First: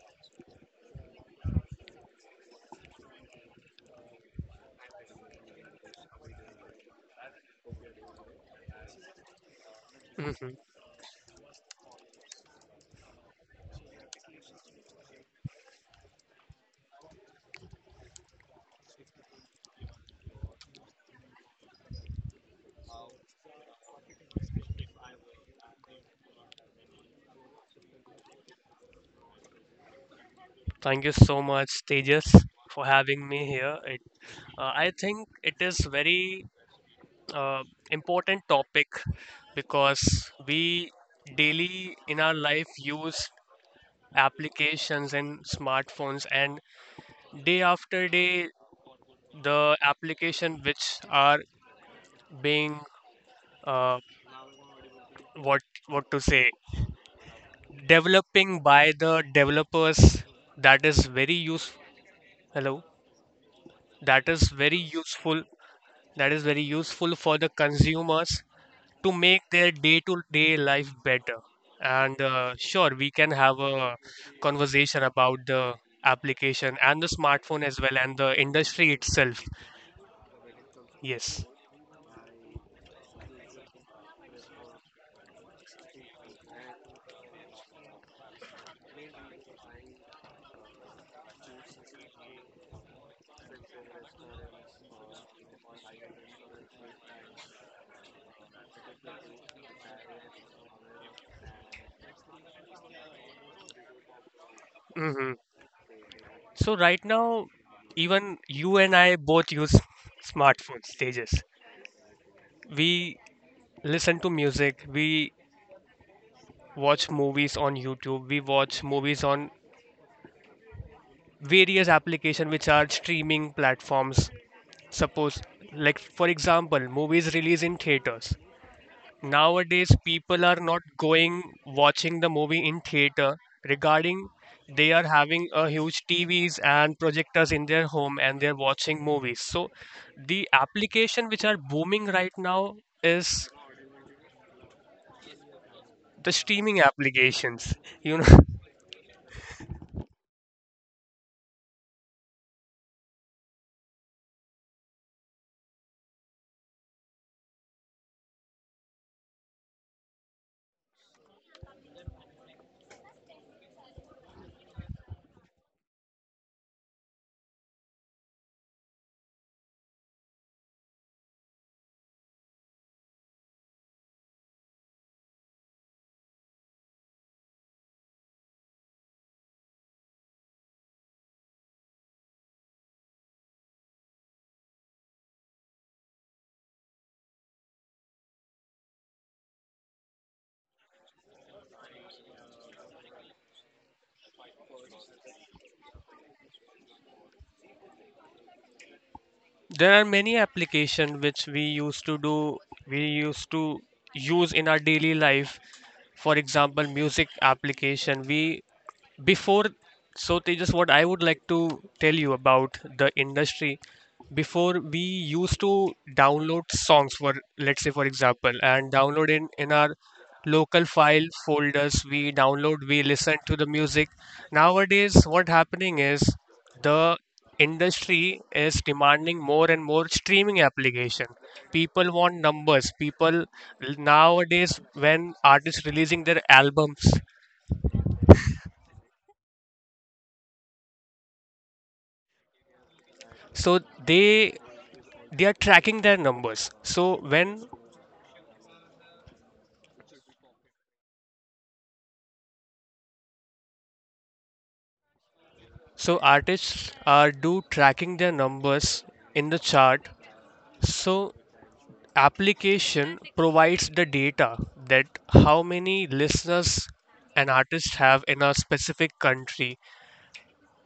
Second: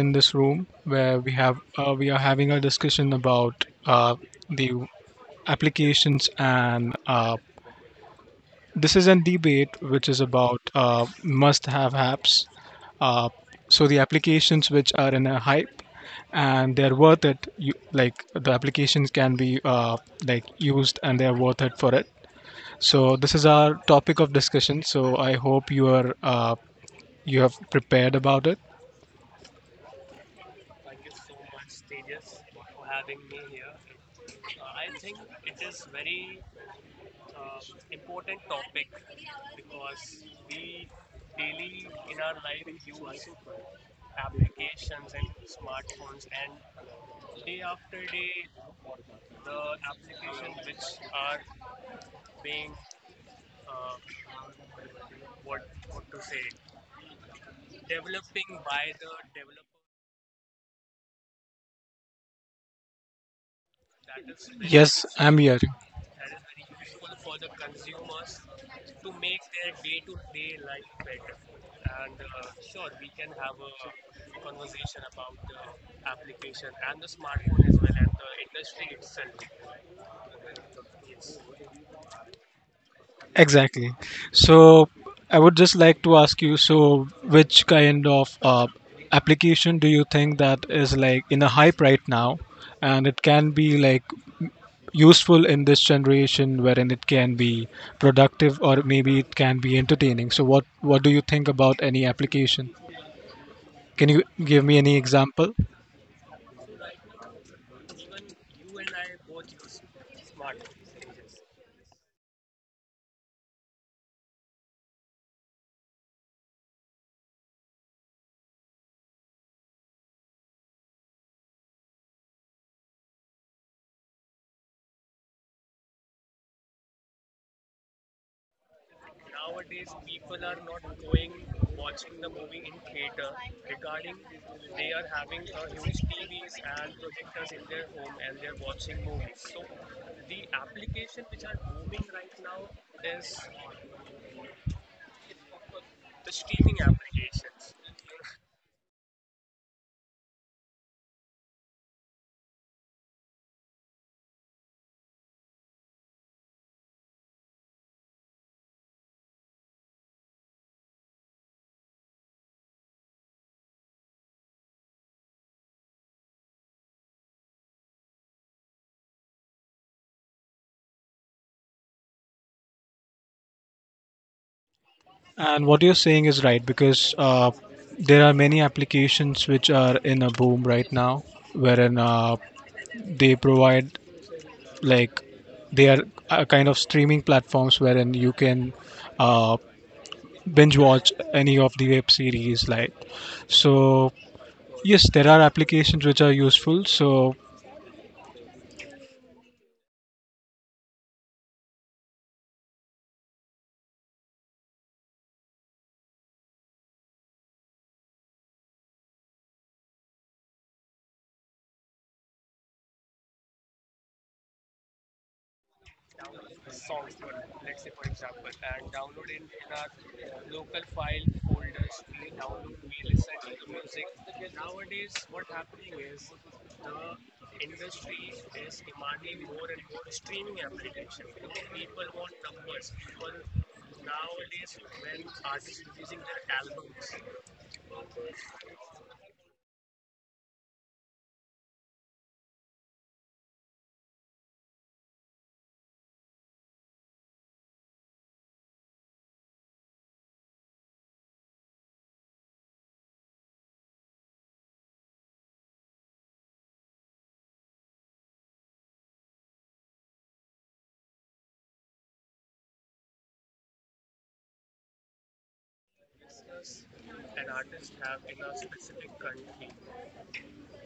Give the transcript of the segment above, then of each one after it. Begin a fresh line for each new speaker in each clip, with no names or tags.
in this room where we have we are having a discussion about the applications, and this is a debate which is
Hmm.
about must-have apps. Uh, so, the applications which are in a hype and they're worth it. Like the applications can be like used and they're worth it for it. So, this is our topic of discussion. So, I hope you have prepared about it.
Thank you so much, Tejas, for having me here. I think it is very uh, important topic because we daily in our life use applications and smartphones, and day after day the application which are being uh, what what to say developing by the developers. That is very use Hello. that is very
Yes, I'm
useful
here.
that is very useful for the consumers to make their day-to-day life better. And sure, we can have a conversation about the application and the smartphone as well and the industry itself. Yes.
Exactly. So I would just like to ask you, so which kind of application do you think that is like in a hype right now and it can be like useful in this generation wherein it can be productive or maybe it can be entertaining. So what do you think about any application? Can you give me any
hmm
example?
So right now, even you and I both use smartphone stages. We listen to music, we watch movies on YouTube, we watch movies on various applications which are streaming platforms. Suppose, like for example, movies release in theaters. Nowadays, people are not going watching the movie in theater. Regarding, they are having a huge TVs and projectors in their home and they're watching movies. So the application which are booming right now is the streaming applications. You know,
And what you're saying is right because there are many applications which are in a boom right now, wherein they provide like they are a kind of streaming platforms wherein you can uh, binge watch any of the web series. Like so, yes, there are applications which are useful. So
there are many applications which we used to use in our daily life. For example, music application, we before so Tejas, what I would like to tell you about the industry. Before, we used to download songs, for let's say for example, and download in our local file folders. We download, we listen to the music. Nowadays what happening is, the industry is demanding more and more streaming application. People want numbers. People nowadays, when artists releasing their albums, so they they are tracking their numbers. So when so artists are do tracking their numbers in the chart. So application provides the data that how many listeners an artist have in a specific country.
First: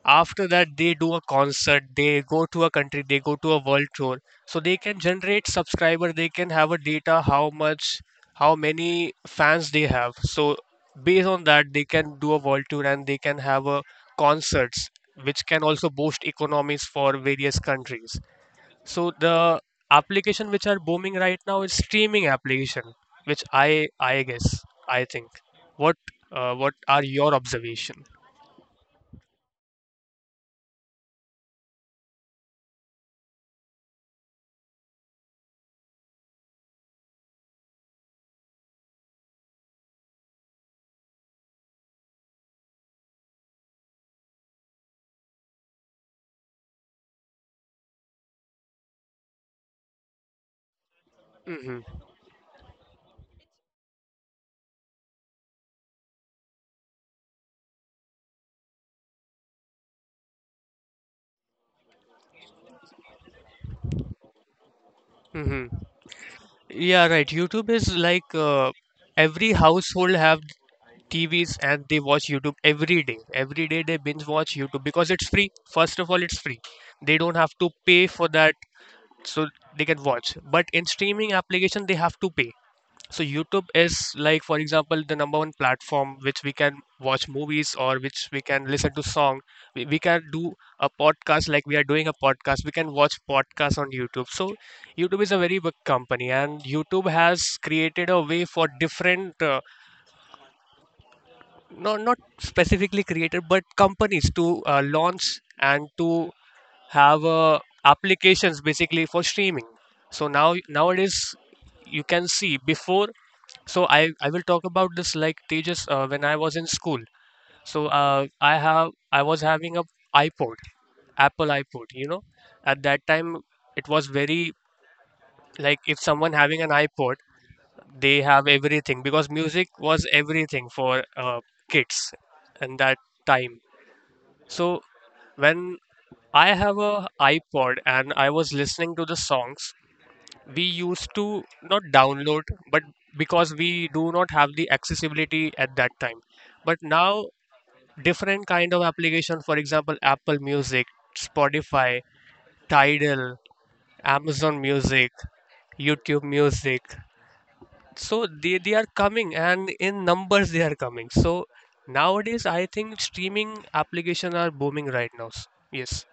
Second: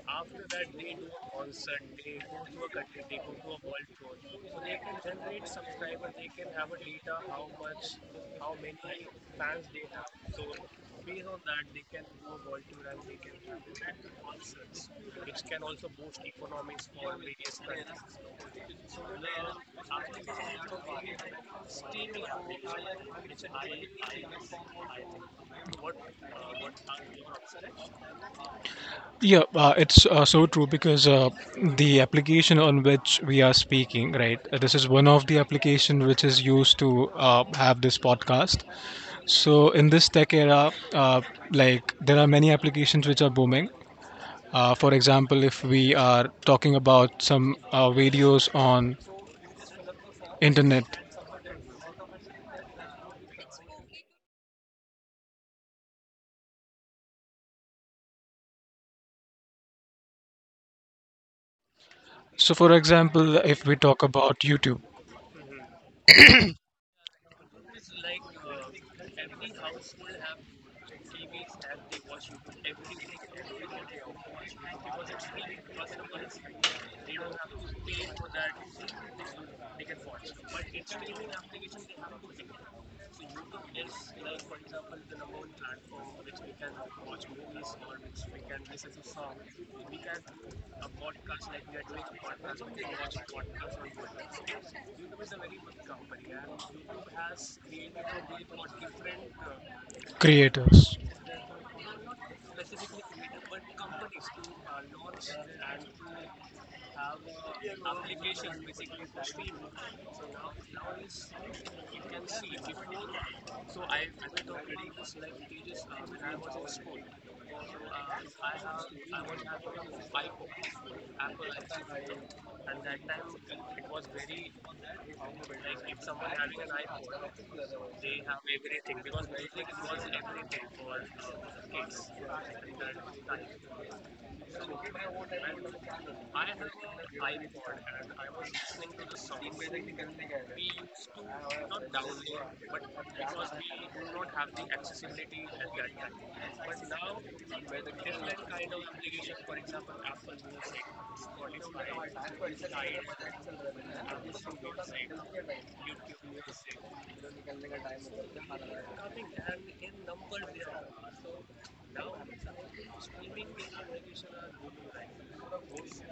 After that, they do a concert, they go to a country, they go to a world tour. So they can generate subscriber, they can have a data, how much, how many fans they have. So based on that, they can do a world tour and they can have a concerts, which can also boost economies for various countries. So the application which are booming right now is streaming application, which I guess, I think what what are your observation.
yeah, it's so true because the application on which we are speaking, right? This is one of the application which is used to have this podcast. So in this tech era, like there are many applications which are booming. For example, if we are talking about some videos on internet.
Mm-hmm.
So for example, if we talk about YouTube
Mm-hmm. Yeah, right. YouTube is like, every household have TVs and they watch YouTube every day. Every day they binge watch YouTube because it's free. First of all, it's free. They don't have to pay for that, so they can watch. But in streaming application, they have to pay. So YouTube is like, for example, the number one platform which we can watch movies or which we can listen to song. We can do a podcast like we are doing a podcast. We can watch podcasts on YouTube. So YouTube is a very big company, and YouTube has created a way for different,
creators.
no, not specifically created, but companies to launch and to have applications basically for streaming. So now, nowadays you can see, before, so I will talk about this, like Tejas, when I was in school. So I was having a iPod, Apple iPod. You know, at that time it was very, like if someone having an iPod, they have everything because music was everything for kids in that time. So when I have a iPod and I was listening to the songs, we used to not download, but because we do not have the accessibility at that time. But now, different kind of application, for example, Apple Music, Spotify, Tidal, Amazon Music, YouTube Music. So they are coming, and in numbers they are coming. So nowadays I think streaming application are booming right now. Yes.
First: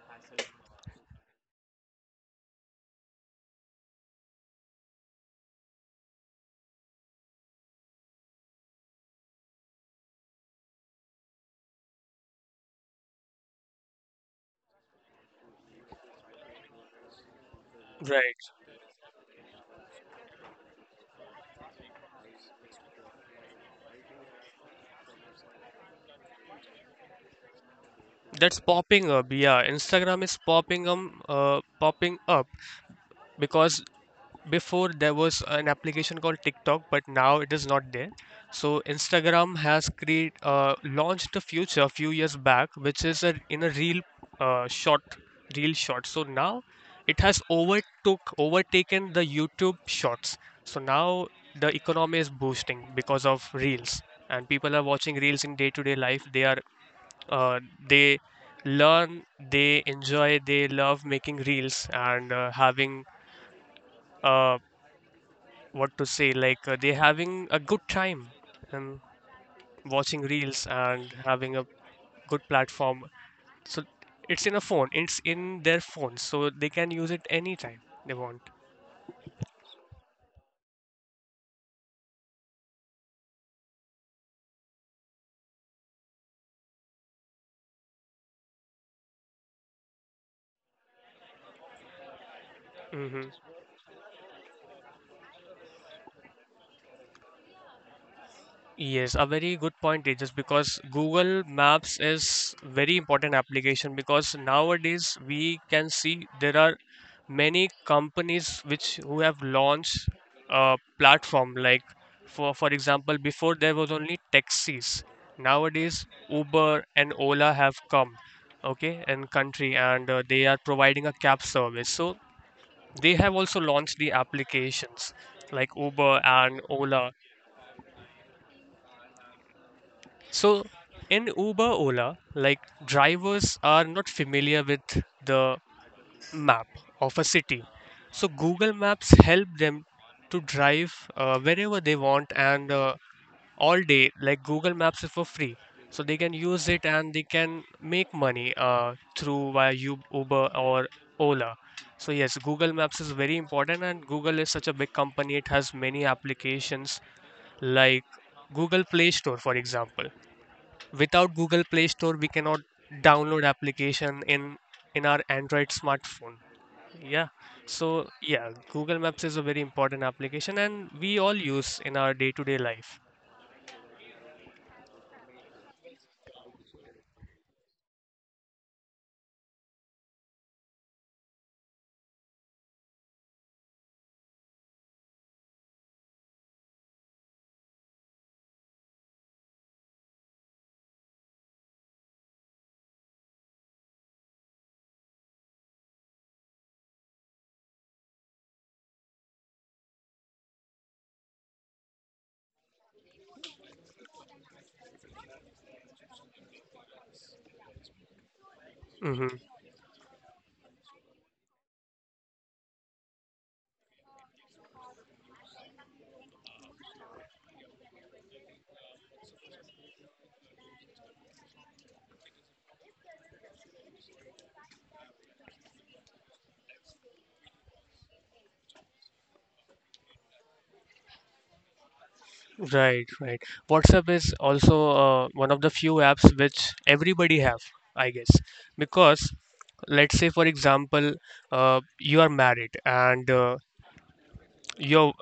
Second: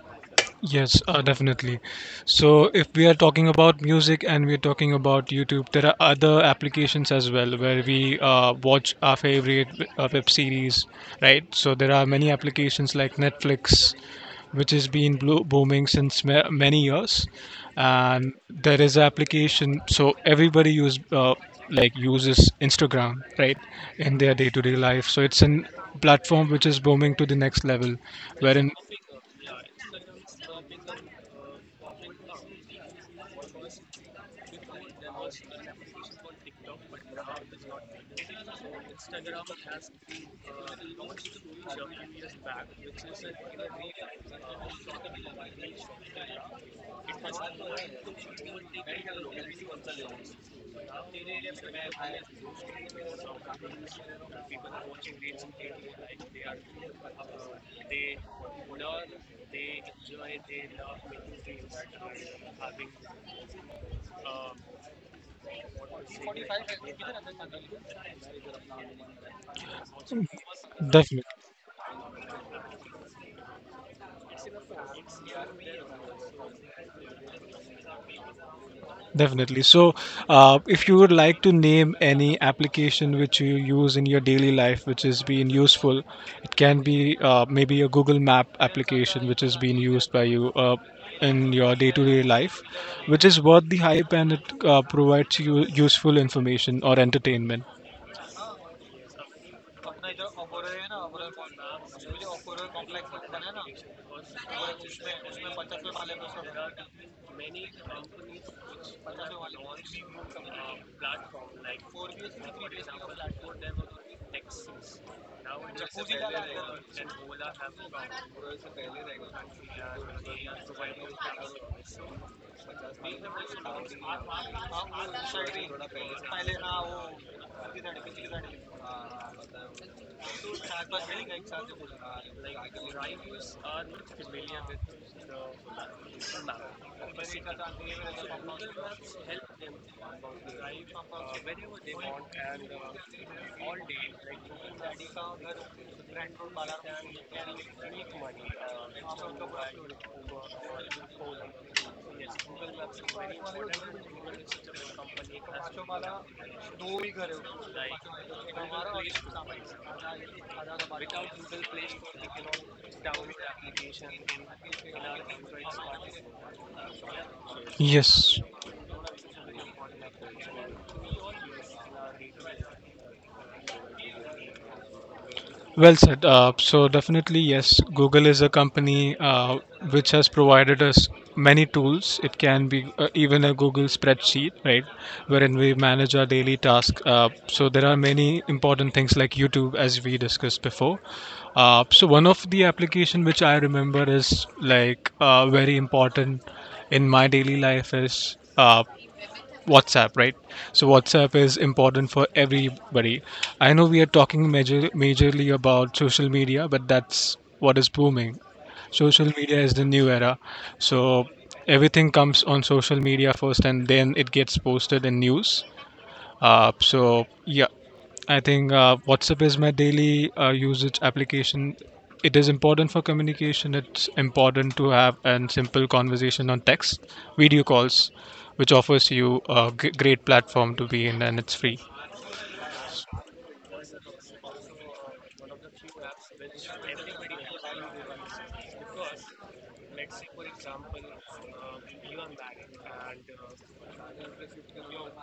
Yes, definitely. So, if we are talking about music and we're talking about YouTube, there are other applications as well where we watch our favorite web series, right? So, there are many applications like Netflix, which has been booming since many years, and
Right,
there is an application. So, everybody use like uses Instagram, right, in their day-to-day life. So, it's an platform which is booming to the next level,
that's
wherein
popping up. Yeah, Instagram is popping up because before there was an application called TikTok, but now it is not there. So Instagram has create launched a feature a few years back, which is in a uh, short, real short. So now it has overtook overtaken the YouTube Shorts. So now the economy is boosting because of reels, and people are watching reels in day-to-day life. Uh, they learn, they enjoy, they love making reels and having uh, what to say like they're having a good time and watching reels and
definitely.
having a good platform. So it's in their phone, so they can use it anytime they want.
Definitely. So, if you would like to name any application which you use in your daily life which is being useful, it can be maybe a Google Map application which is being used by you in your day to day life, which
Hmm.
is worth the hype and it provides you useful information or entertainment.
Yes, a very good point, Tejas, because Google Maps is very important application because nowadays we can see there are many companies which who have launched a platform, like for example, before there was only taxis. Nowadays Uber and Ola have come, okay, in country, and they are providing a cab service. So they have also launched the applications like Uber and Ola. So in Uber, Ola, like drivers are not familiar with the map of a city. So Google Maps help them to drive wherever they want, and all day. Like Google Maps is for free, so they can use it and they can make money through, via Uber or Ola. So yes, Google Maps is very important, and Google is such a big company. It has many applications like Google Play Store, for example. Without Google Play Store, we cannot download application in our Android smartphone. Yeah. So
Yes.
yeah, Google Maps is a very important application and we all use in our day-to-day life.
Well said. So definitely, yes, Google is a company which has provided us many tools. It can be even a Google spreadsheet, right, wherein we manage our daily task. So there are many important things like YouTube, as we discussed before. So one of the application which I remember is like very important in my daily life is WhatsApp, right? So WhatsApp is important for everybody. I know we are talking majorly about social media, but that's what is booming. Social
Hmm.
media is the new era. So everything comes on social media first, and then it gets posted in news. So yeah, I think WhatsApp is my daily usage application. It is important for communication. It's important to have a simple conversation on text, video calls, which offers you a great platform to be in, and it's free.
Right, right. WhatsApp is also one of the few apps which everybody have, I guess, because let's say for example, you are married and your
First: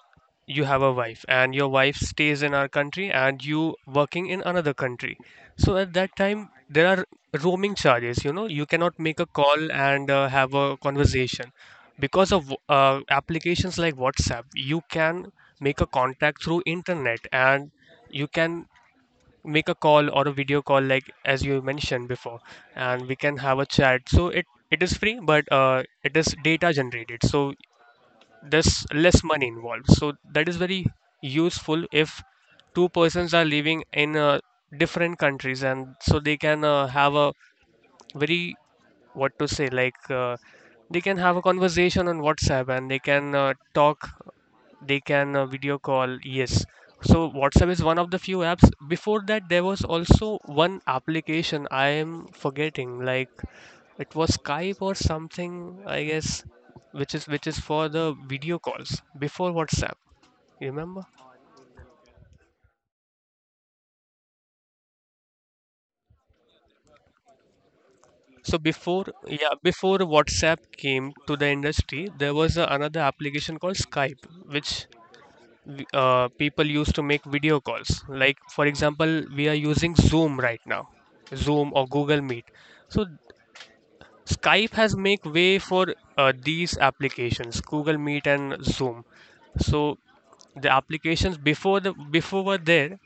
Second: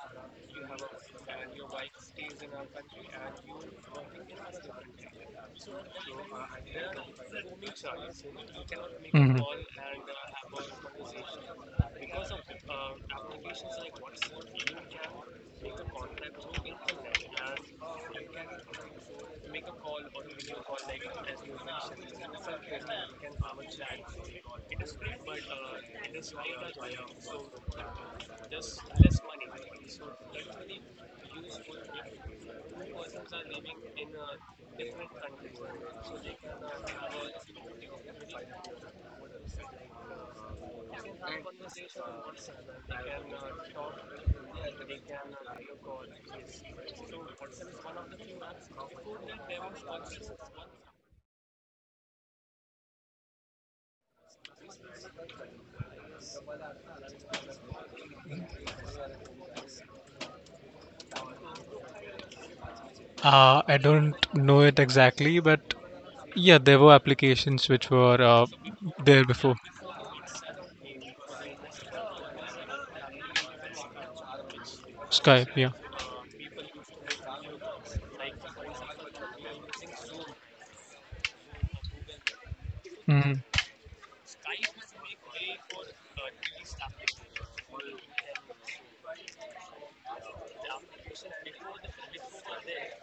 you have a wife and your wife stays in our country and you working in another country. So at that time, there are roaming charges, you cannot make a
Mhm.
call and have a conversation. Because of applications like WhatsApp, you can make a contact through internet and you can make a call or a video call, like as you mentioned before, and we can have a chat. So it is free, but it is data generated. So there's less money involved, so that is very useful if two persons are living in different countries. And so they can have a very what to say like they can have a conversation on WhatsApp, and they can talk, they can video call. Yes. So WhatsApp is one of the few apps. Before that, there was also one application I am forgetting, like, it was Skype or something, I guess, which is for the video calls before WhatsApp. You remember?
I don't know it exactly, but yeah, there were applications which were
So, before
there
yeah,
before
before WhatsApp came to the industry, there was another application called Skype, which
Skype. Yeah.
people used to make video calls. Like, for example, we are using Zoom right now, Zoom or Google Meet. So
Mhm.
Skype has make way for these applications, Google Meet and Zoom. So the applications before, the before were there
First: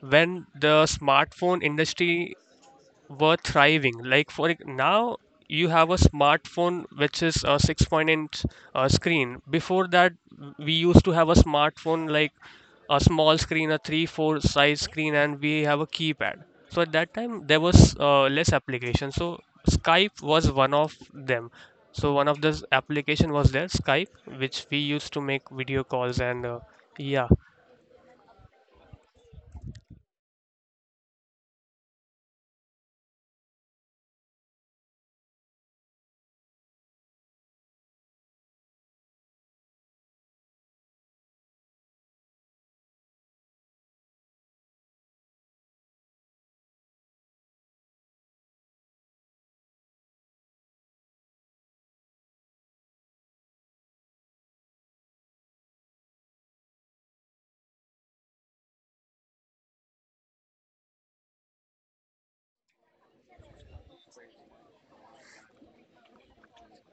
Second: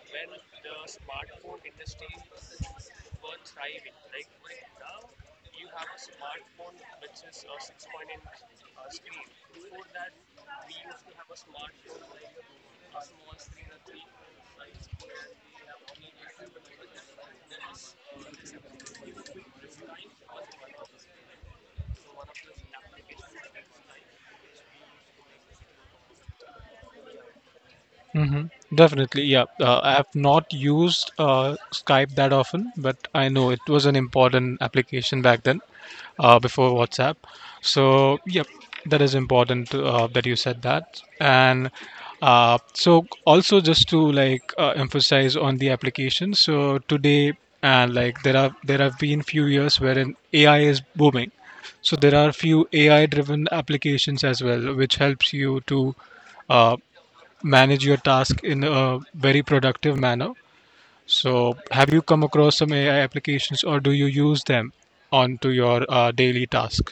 when the smartphone industry were thriving. Like, now, you have a smartphone which is a 6 point inch screen. Before that, we used to have a smartphone like a small screen, a 3-4 size screen, and we have a keypad. So at that time, there was less application. So Skype was one of them. So one of the application was there, Skype, which we used to make video calls, and yeah.
Hmm. Definitely, yeah. I have not used Skype that often, but I know it was an important application back then, before WhatsApp. So, yep, that is important that you said that. And so, also just to like emphasize on the application. So today, and like there have been few years wherein AI is booming. So there are few AI-driven applications as well, which helps you to uh manage your task in a very productive manner. So, have you come across some AI applications or do you use them onto your daily task?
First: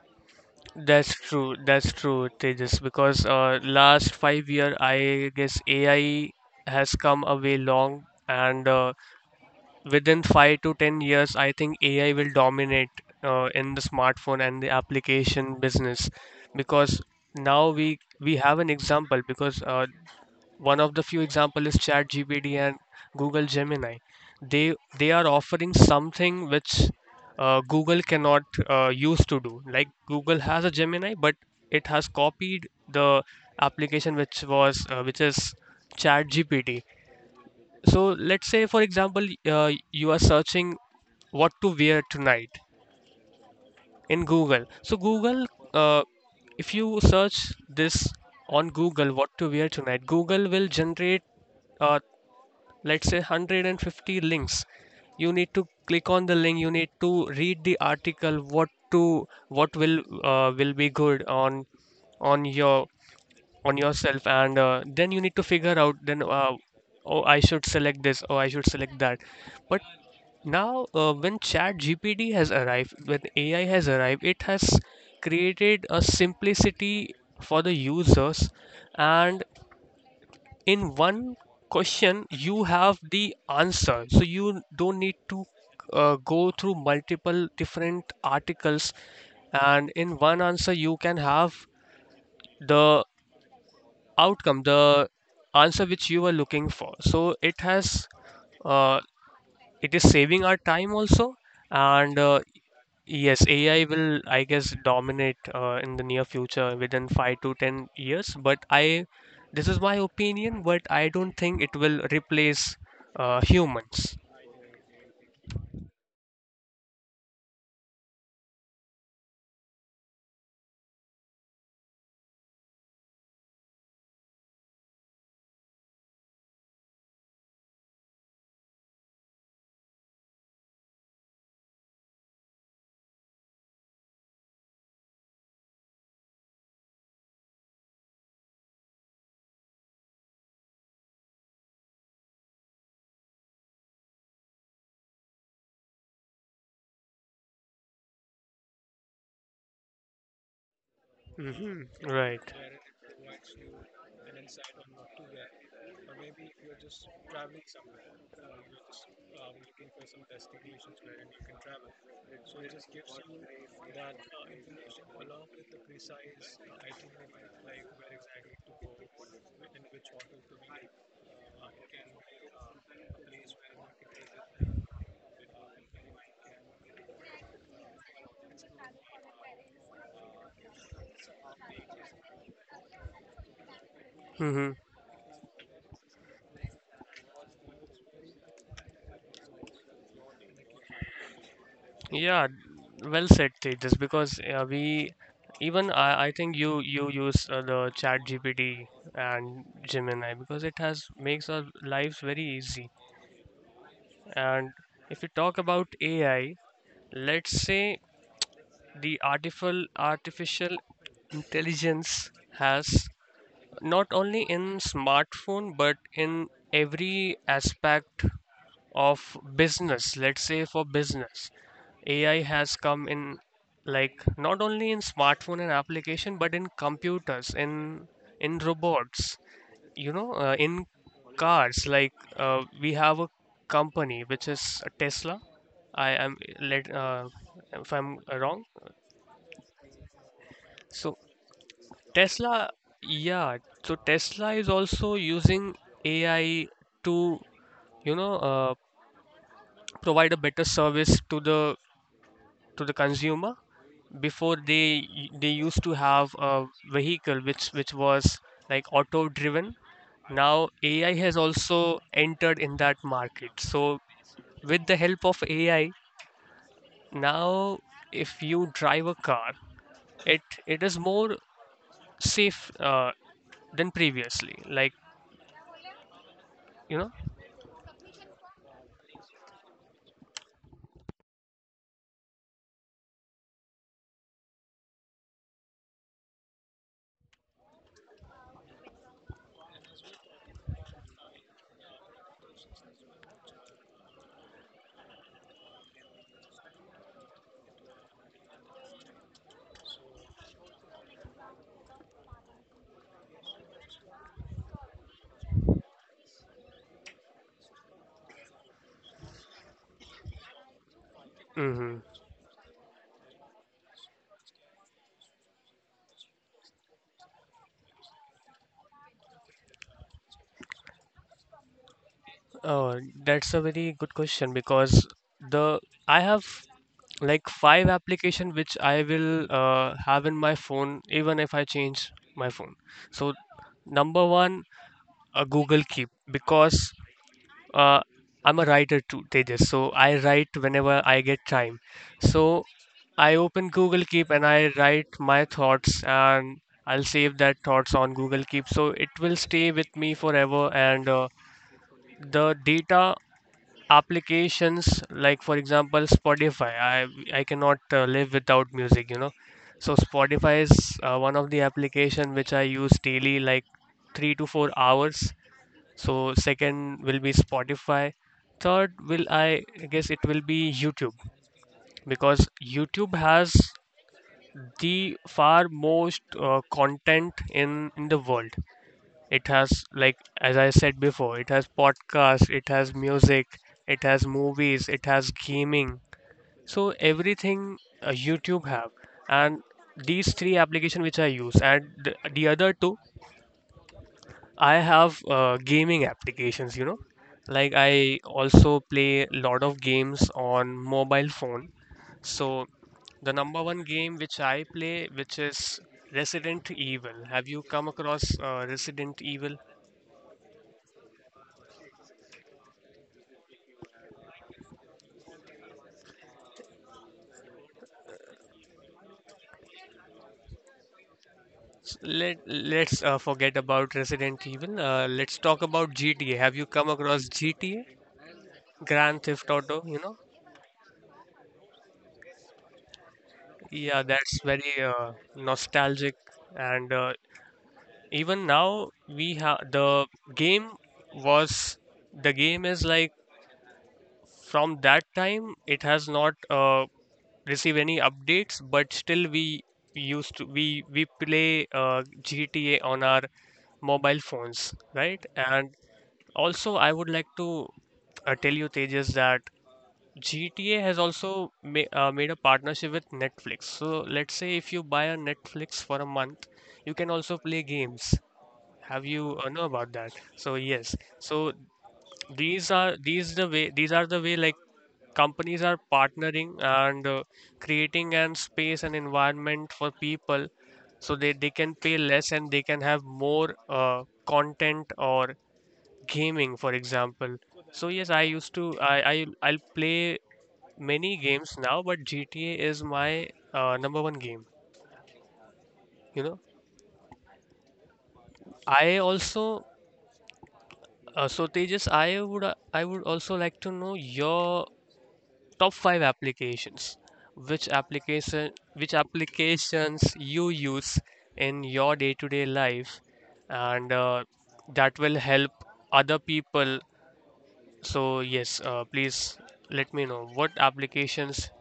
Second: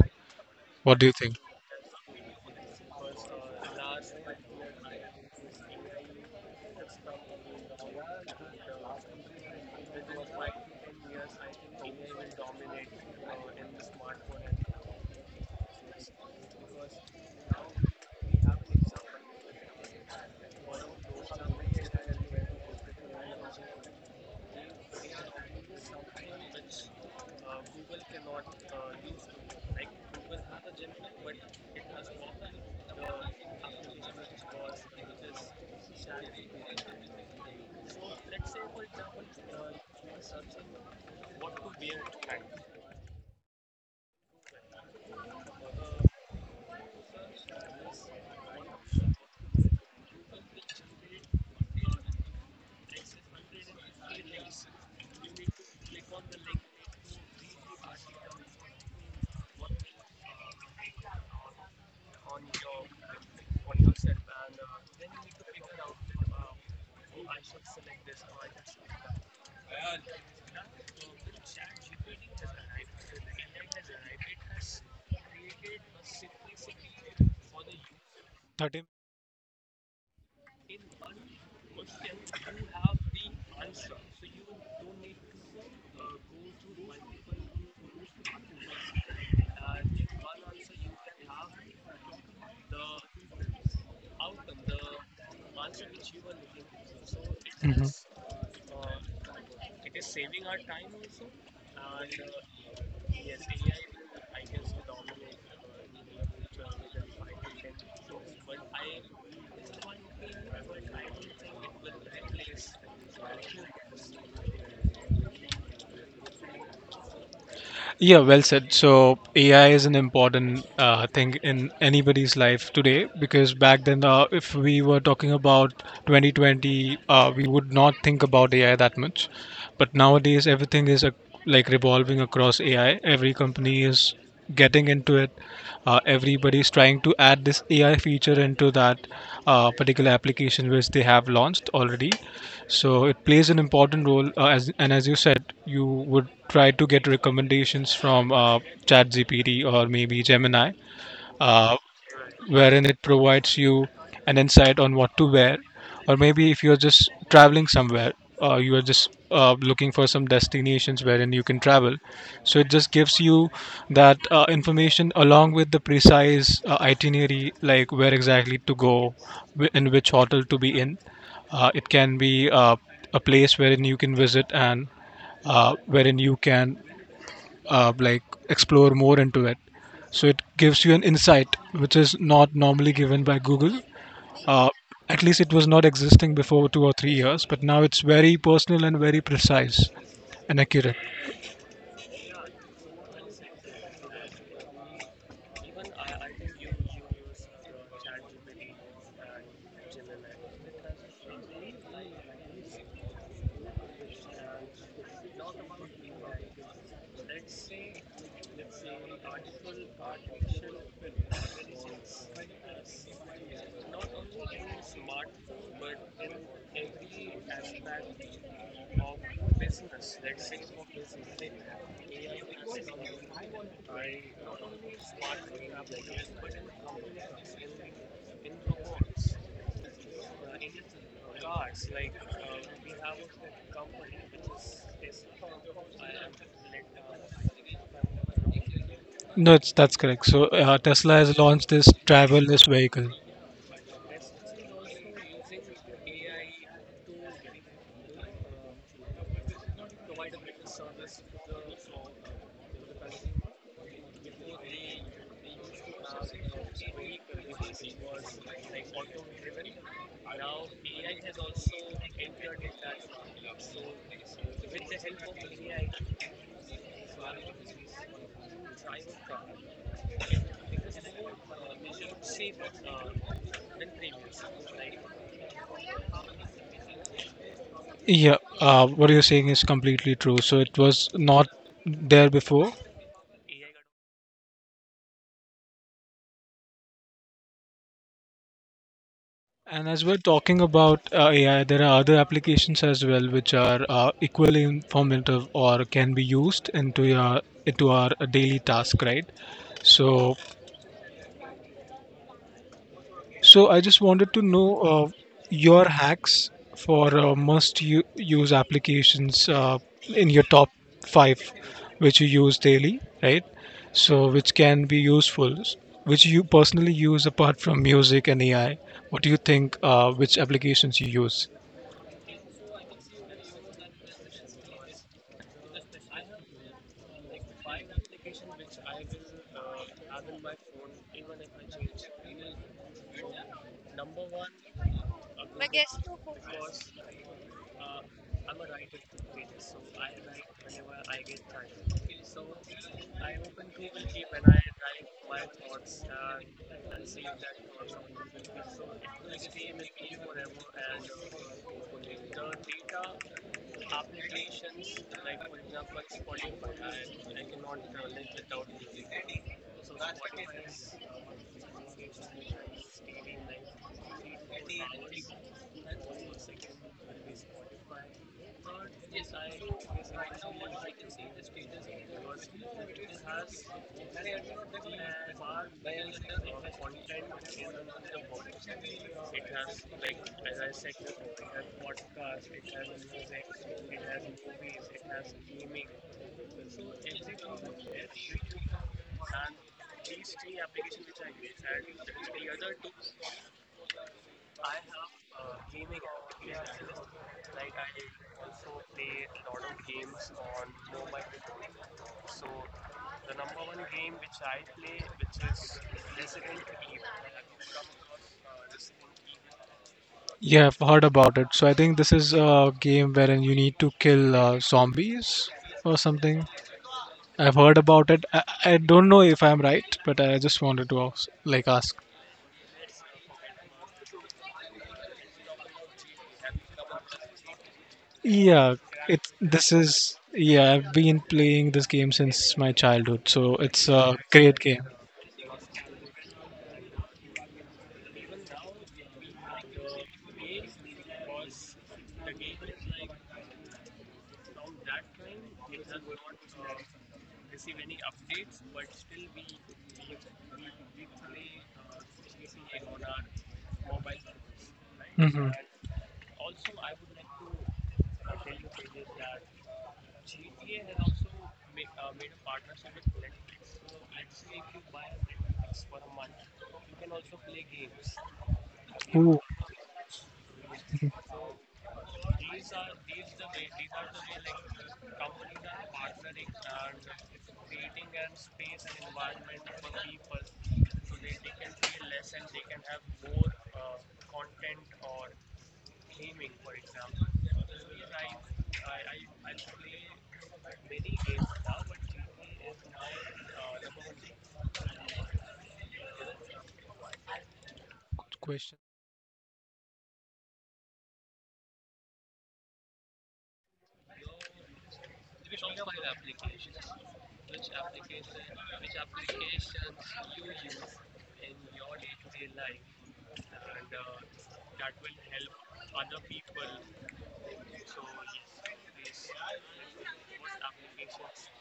What do you
That's
think?
true. That's true, Tejas. Because last 5 year, I guess AI has come a way long, and within 5 to 10 years, I think AI will dominate in the smartphone and the application business, because now we have an example, because one of the few example is ChatGPT and Google Gemini. They are offering something which Google cannot use to do. Like Google has a Gemini, but it has copied the application which is ChatGPT. So let's say, for example, you are searching what to wear tonight in Google. So Google, uh, if you search this on Google, what to wear tonight, Google will generate, uh, let's say, 150 links. You need to click on the link, you need to read the article what to what will be good on your on yourself, and then you need to figure out, then oh, I should select this or I should select that. But now, when chat gpd has arrived, when ai has arrived, it has created a simplicity for the users,
30.
and in one question you have the answer, so you don't need to go through multiple different articles, and in one answer you can have the outcome, the answer which you were looking for. So it
Mhm.
has, uh, it is saving our time also. And yes, ai will, I guess, dominate in the near future within 5 to 10 years, but I this is my opinion, but I don't think it will replace humans.
Yeah, well said. So AI is an important thing in anybody's life today because back then, if we were talking about 2020, we would not think about AI that much. But nowadays, everything is like revolving across AI. Every company is getting into it. Everybody's trying to add this AI feature into that particular application which they have launched already. So it plays an important role. As you said, you would try to get recommendations from ChatGPT or maybe Gemini, uh,
Hmm. Right.
wherein it provides you an insight on what to wear, or maybe if you're just traveling somewhere, you are just looking for some destinations wherein you can travel. So it just gives you that information along with the precise itinerary, like where exactly to go, in which hotel to be in. It can be a place wherein you can visit and wherein you can like explore more into it. So it gives you an insight which is not normally given by Google. Uh,
Hmm.
at least it was not existing before 2 or 3 years, but now it's very personal and very precise and accurate.
Yeah, well said, Tejas. Because we, even I think you use the chat gpt and gemini, because it has makes our lives very easy. And if we talk about AI, let's say the artificial intelligence has not only in smartphone but in every aspect of business. Let's say for business, ai has come in, like not only in smartphone and application but in computers, in robots, you know, in cars. Like we have a company which is tesla. I am let If I'm wrong.
No, it's, that's correct. So Tesla
So
has launched this driverless
Tesla,
vehicle.
yeah. So Tesla is also using AI to, you know, provide a better service to the consumer. Before they they used to have a vehicle which was like auto driven. Now AI has also entered in that market. So with the help of AI, now if you drive a car, it it is more safe uh, than previously. Like you know.
Yeah, what you're saying is completely true. So it was not there before. And as we're talking about AI, there are other applications as well which are equally informative or can be used into our daily task, right? So, so, I just wanted to know your hacks for use applications in your top five,
Hmm.
which you use daily, right? So, which can be useful, which you personally use apart from music and AI. What do you think? Which applications you use?
Oh, that's a very good question. Because the I have like five application which I will have in my phone even if I change my phone. So number one, Google Keep. Because uh, I'm a writer too, Tejas. So I write whenever I get time. So I open Google Keep and I write my thoughts, and I'll save that thoughts on Google Keep. So it will stay with me forever. And the data applications, like for example spotify, I cannot live without music, you know. So spotify is one of the application which I use daily, like 3 to 4 hours. So second will be spotify. Third will, I guess, it will be youtube. Because youtube has the far most content in the world. It has, like, as I said before, it has podcasts, it has music, it has movies, it has gaming. So everything YouTube have. And these three application which I use. And the other two, I have gaming applications. You know, like I also play lot of games on mobile phone. So the number one game which I play, which is Resident Evil. Have you come across Resident Evil?
Yeah, I've heard about it. So I think this is a game wherein you need to kill zombies or something. I've heard about it. I don't know if I'm right, but I just wanted to ask, like ask.
Let's forget about Resident Evil. Let's talk about GTA. Have you come across GTA?
Yeah,
Grand
it.
Theft
This
Auto, you know?
is, yeah. I've been playing this game since my childhood, so it's
Yeah,
a
that's
great
very
game.
nostalgic. And even now, we have the game was the game is like from that time, it has not receive any updates, but still we used to we play GTA on our mobile phones, right?
Hmm.
And also, I would like to tell you, Tejas, that GTA has also ma made a partnership with Netflix. So, let's say if you buy a Netflix for a month, you can also play games. Have you
Ooh,
know about that? So, yes. So, these are these are the way like companies are partnering and creating an space and environment for people so they can pay less and they can have more content or gaming, for example. So yes, I used to I I'll play many games now, but gta is my number one game, you know.
good question.
I also so tejas, I would I would also like to know your top five applications, which applications you use in your day-to-day life. And that will help other people. So yes, please let me know what applications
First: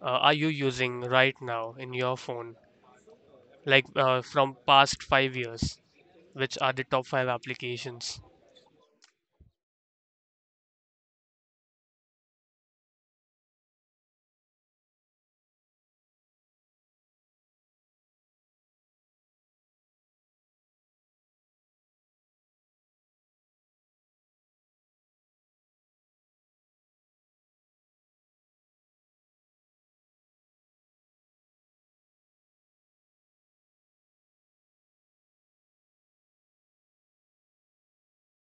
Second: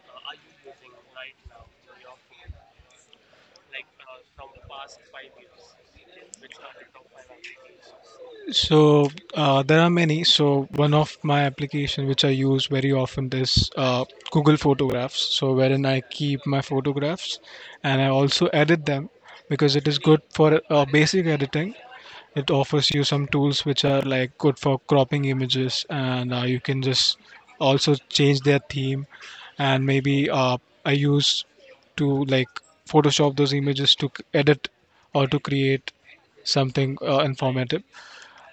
are you using right now in your phone, like from past 5 years? Which are the top five applications?
So there are many. So one of my application which I use very often is Google Photographs. So wherein I keep my photographs, and I also edit them because it is good for basic editing. It offers you some tools which are like good for cropping images, and you can just also change their theme. And maybe I use to like Photoshop those images to edit or to create something informative.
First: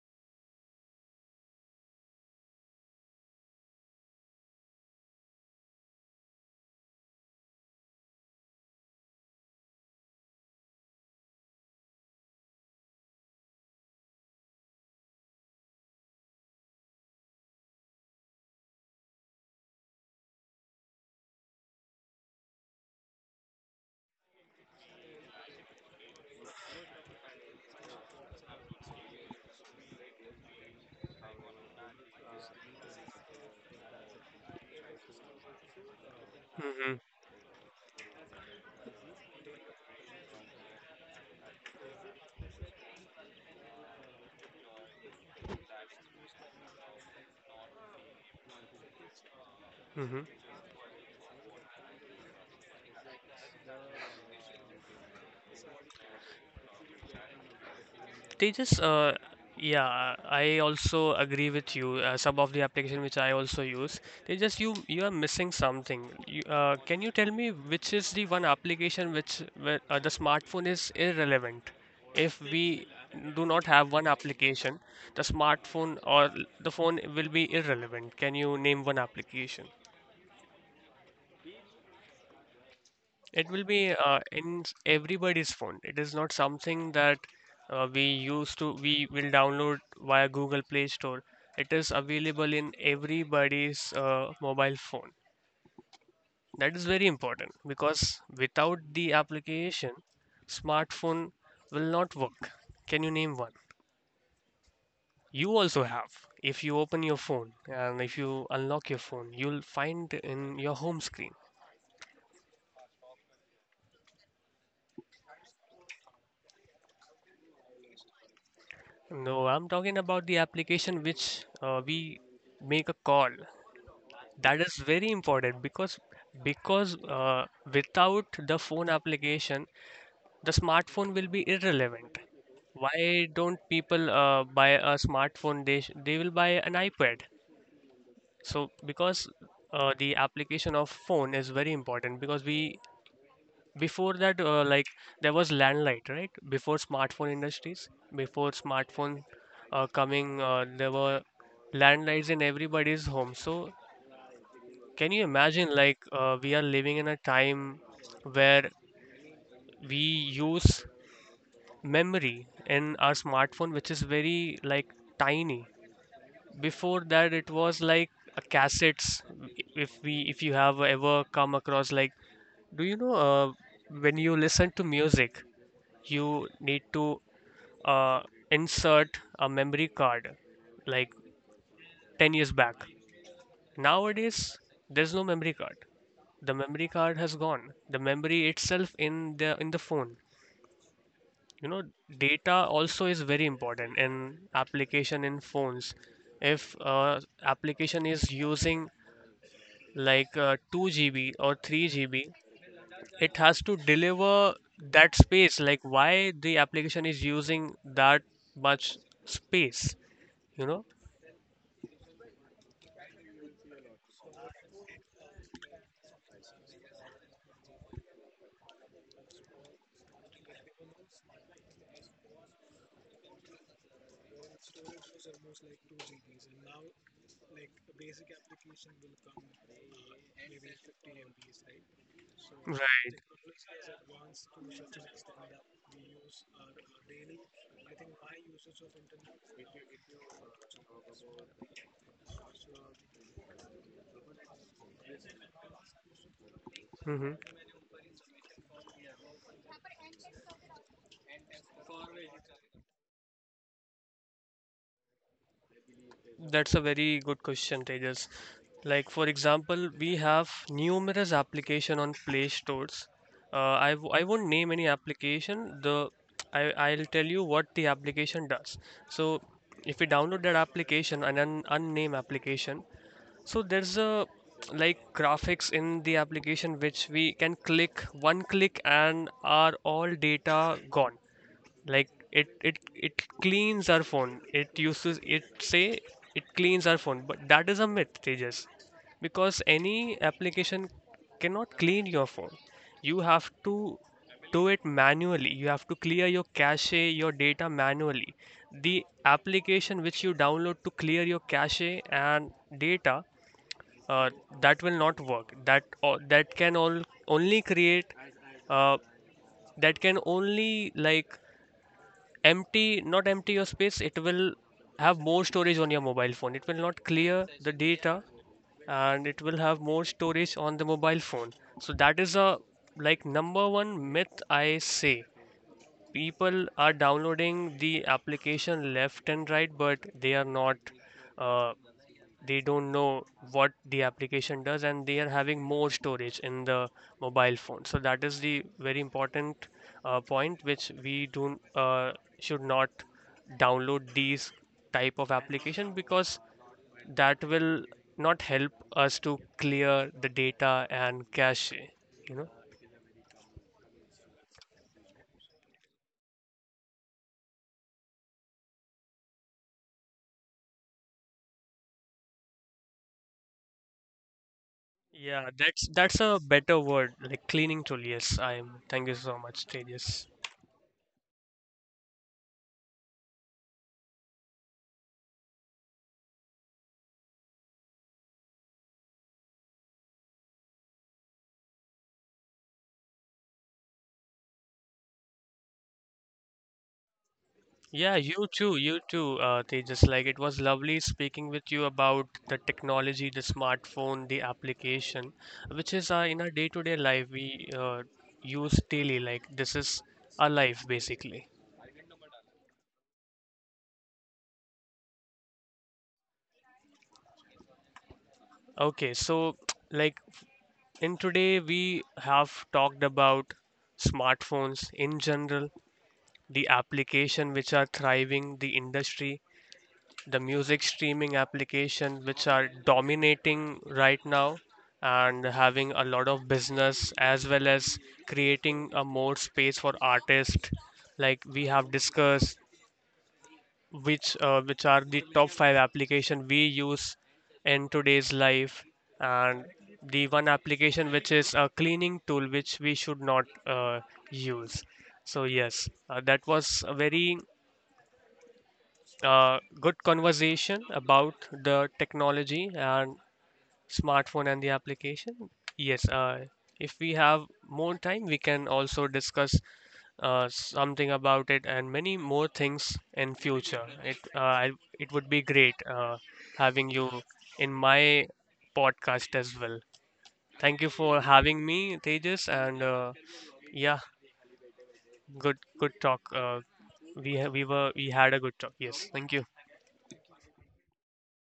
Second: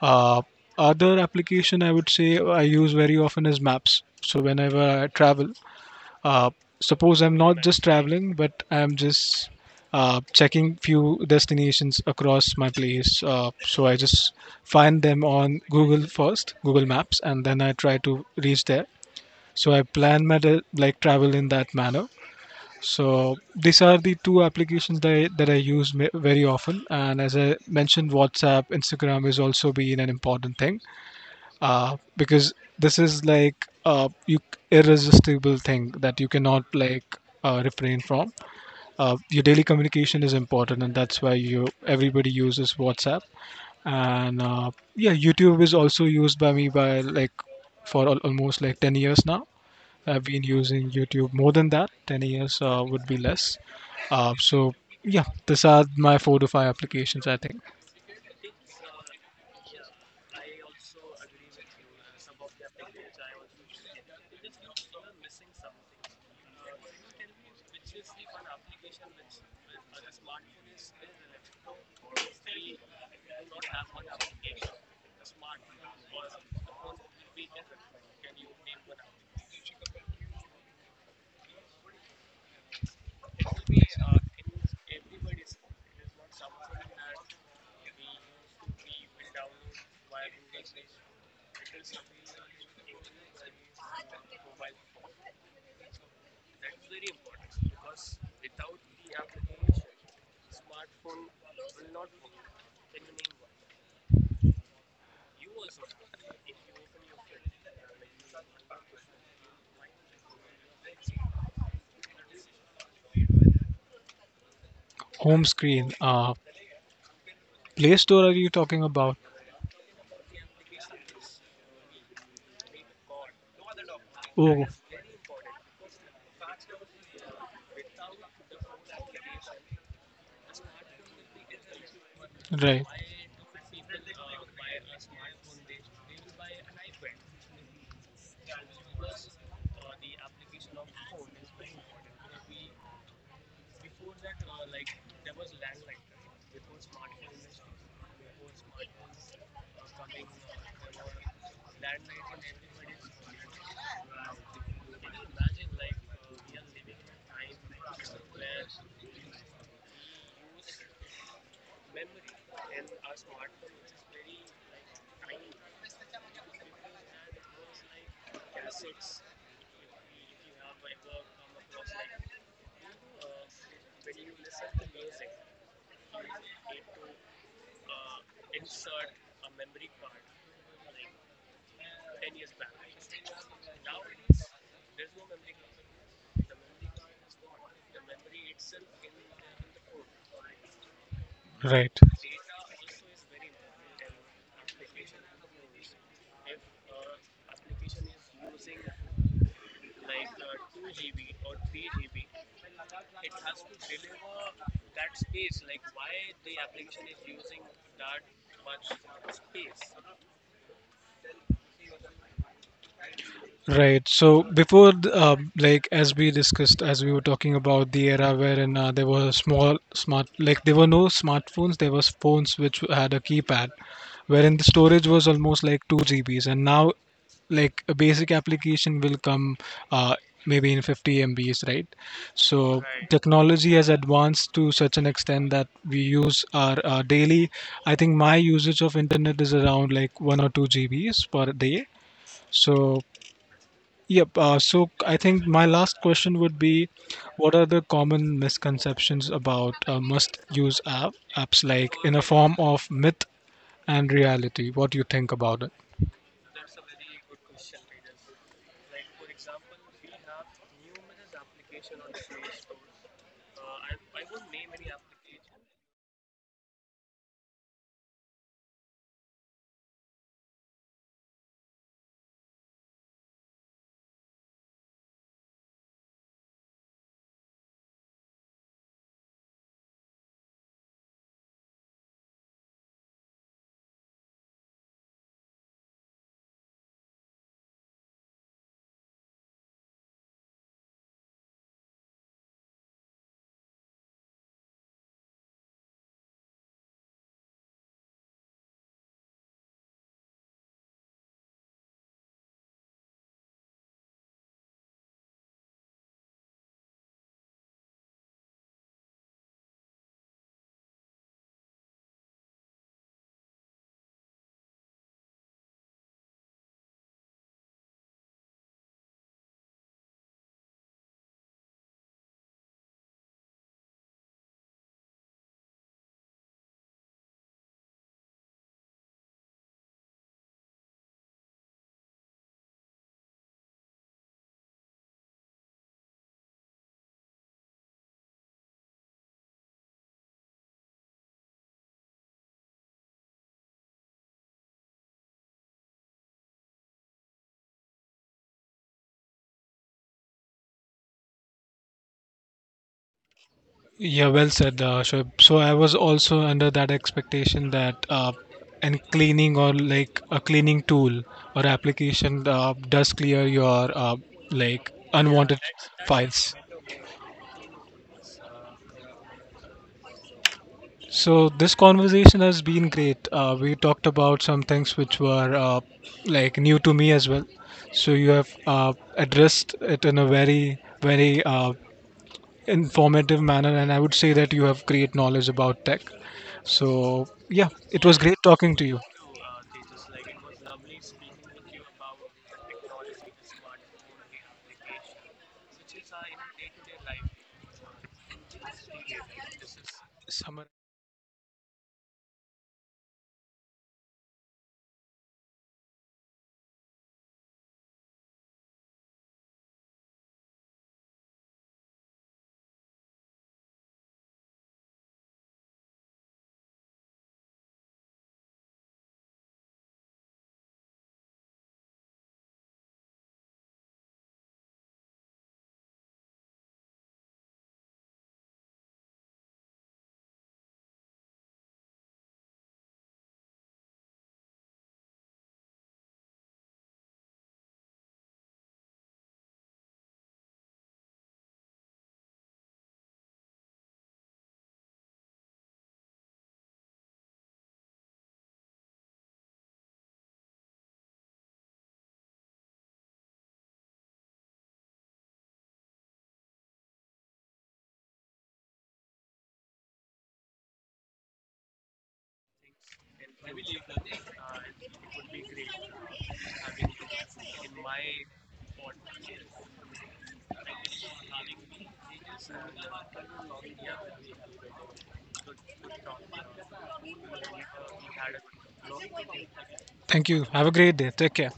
Uh, Other application I would say I use very often is maps. So whenever I travel, uh, suppose I'm not just traveling, but I'm just checking few destinations across my place. So I just find them on Google first, Google Maps, and then I try to reach there. So I plan my like travel in that manner. So these are the two applications that I use very often. And as I mentioned, WhatsApp, Instagram is also being an important thing because this is like you irresistible thing that you cannot
Mm-hmm.
like refrain from. Your daily communication is important, and that's why you everybody uses WhatsApp. And yeah, YouTube is also used by me by like for almost like 10 years now. I've
Mm-hmm.
been using YouTube more than that. 10 years would be less. So yeah, these are my four to five applications. I think
Tejas, yeah, I also agree with you. Some of the application which I also use, they just you are missing something. Can you tell me which is the one application which where, the smartphone is irrelevant? If we do not have one application, the smartphone or l- the phone will be irrelevant. Can you name one application? It will be in everybody's phone. It is not something that we will download via Google Play Store. It is available in everybody's mobile phone. That is very important, because without the application, smartphone will not work. Can you name one? You also have. If you open your phone and if you unlock your phone, you'll find in your home screen.
home screen, Play Store. Are you talking about?
No, I'm talking about the application which we make a call.
Oh,
That is very important. Because because uh, without the phone application, the smartphone will be irrelevant.
right.
Why don't people buy a smartphone? They will buy an iPad. So because the application of phone is very important. Because we, before that, like there was landline, right? Before smartphone industries, before smartphone coming, there were landlines in everybody's home. So can you imagine, like, we are living in a time where we use memory in our smartphone which is very like tiny. Before that, it was like a cassettes. If you have ever come across, like, do you know when you listen to music, you need to uh, insert a memory card, like 10 years back. Nowadays, there's no memory card. The memory card has gone. The memory itself in the phone. You know,
Right.
data also is very important in application in phones. If application is using like 2 GB or 3 GB, it has to deliver that space. Like, why the application is using that much space, you know?
Right. So before, like as we discussed, as we were talking about the era wherein there were small smart, like there were no smartphones. There was phones which had a keypad, wherein the storage was almost like 2 GB, and now like a basic application will come, uh, maybe in 50 MB, right? So. Right.
Right.
Technology has advanced to such an extent that we use our daily. I think my usage of internet is around like 1 or 2 GB per day. So, yep. So I think my last question would be,
Hmm.
what are the common misconceptions about must-use apps like in a form of myth and reality? What do you think about it?
That's a very good question, Tejas. Like for example, we have numerous application on Play Stores. I won't name any application. The I'll tell you what the application does. So if we download that application, an unnamed application, so there's a like graphics in the application which we can click one click and are all data gone. Like it cleans our phone, it uses it, say it cleans our phone, but that is a myth, tejas. Because any application cannot clean your phone. You have to do it manually, you have to clear your cache, your data manually. The application which you download to clear your cache and data, uh, that will not work. That can all only create uh, that can only, like, empty, not empty your space. It will have more storage on your mobile phone. It will not clear the data, and it will have more storage on the mobile phone. So that is a, like, number one myth, I say. People are downloading the application left and right, but they are not, uh, they don't know what the application does, and they are having more storage in the mobile phone. So that is the very important point which we do should not download these type of application, because that will not help us to clear the data and cache, you know.
Yeah, well said, Shoaib. So I was also under that expectation that and cleaning or like a cleaning tool or application does clear your like
Yeah,
unwanted
that's a
files.
better word, like cleaning tool. Yes, I'm. Thank you so much, Tejas.
So this conversation has been great. We talked about some things which were like new to me as well. So you have addressed it in a very, very informative manner, and I would say that you have great knowledge about tech. So yeah, it
Yeah,
was great talking to
you
you.
too, Tejas. Like it was lovely speaking with you about the technology, the smartphone, the application, which is in our day-to-day life we use daily. Like this is our
So,
life basically. Okay, so like in today we have talked about smartphones in general, the application which are thriving, the industry, the music streaming application which are dominating right now and having a lot of business, as well as creating a more space for artists. Like we have discussed which are the top five application we use in today's life. And the one application which is a cleaning tool, which we should not use. So yes, that was a very good conversation about the technology and smartphone and the application. Yes, if we have more time, we can also discuss something about it and many more things in future. It would be great having you in my podcast as well. Thank you for having me, Tejas, and yeah, good good talk. We were we had a good talk. Yes, thank you.
thank you. Have a great day. Take care.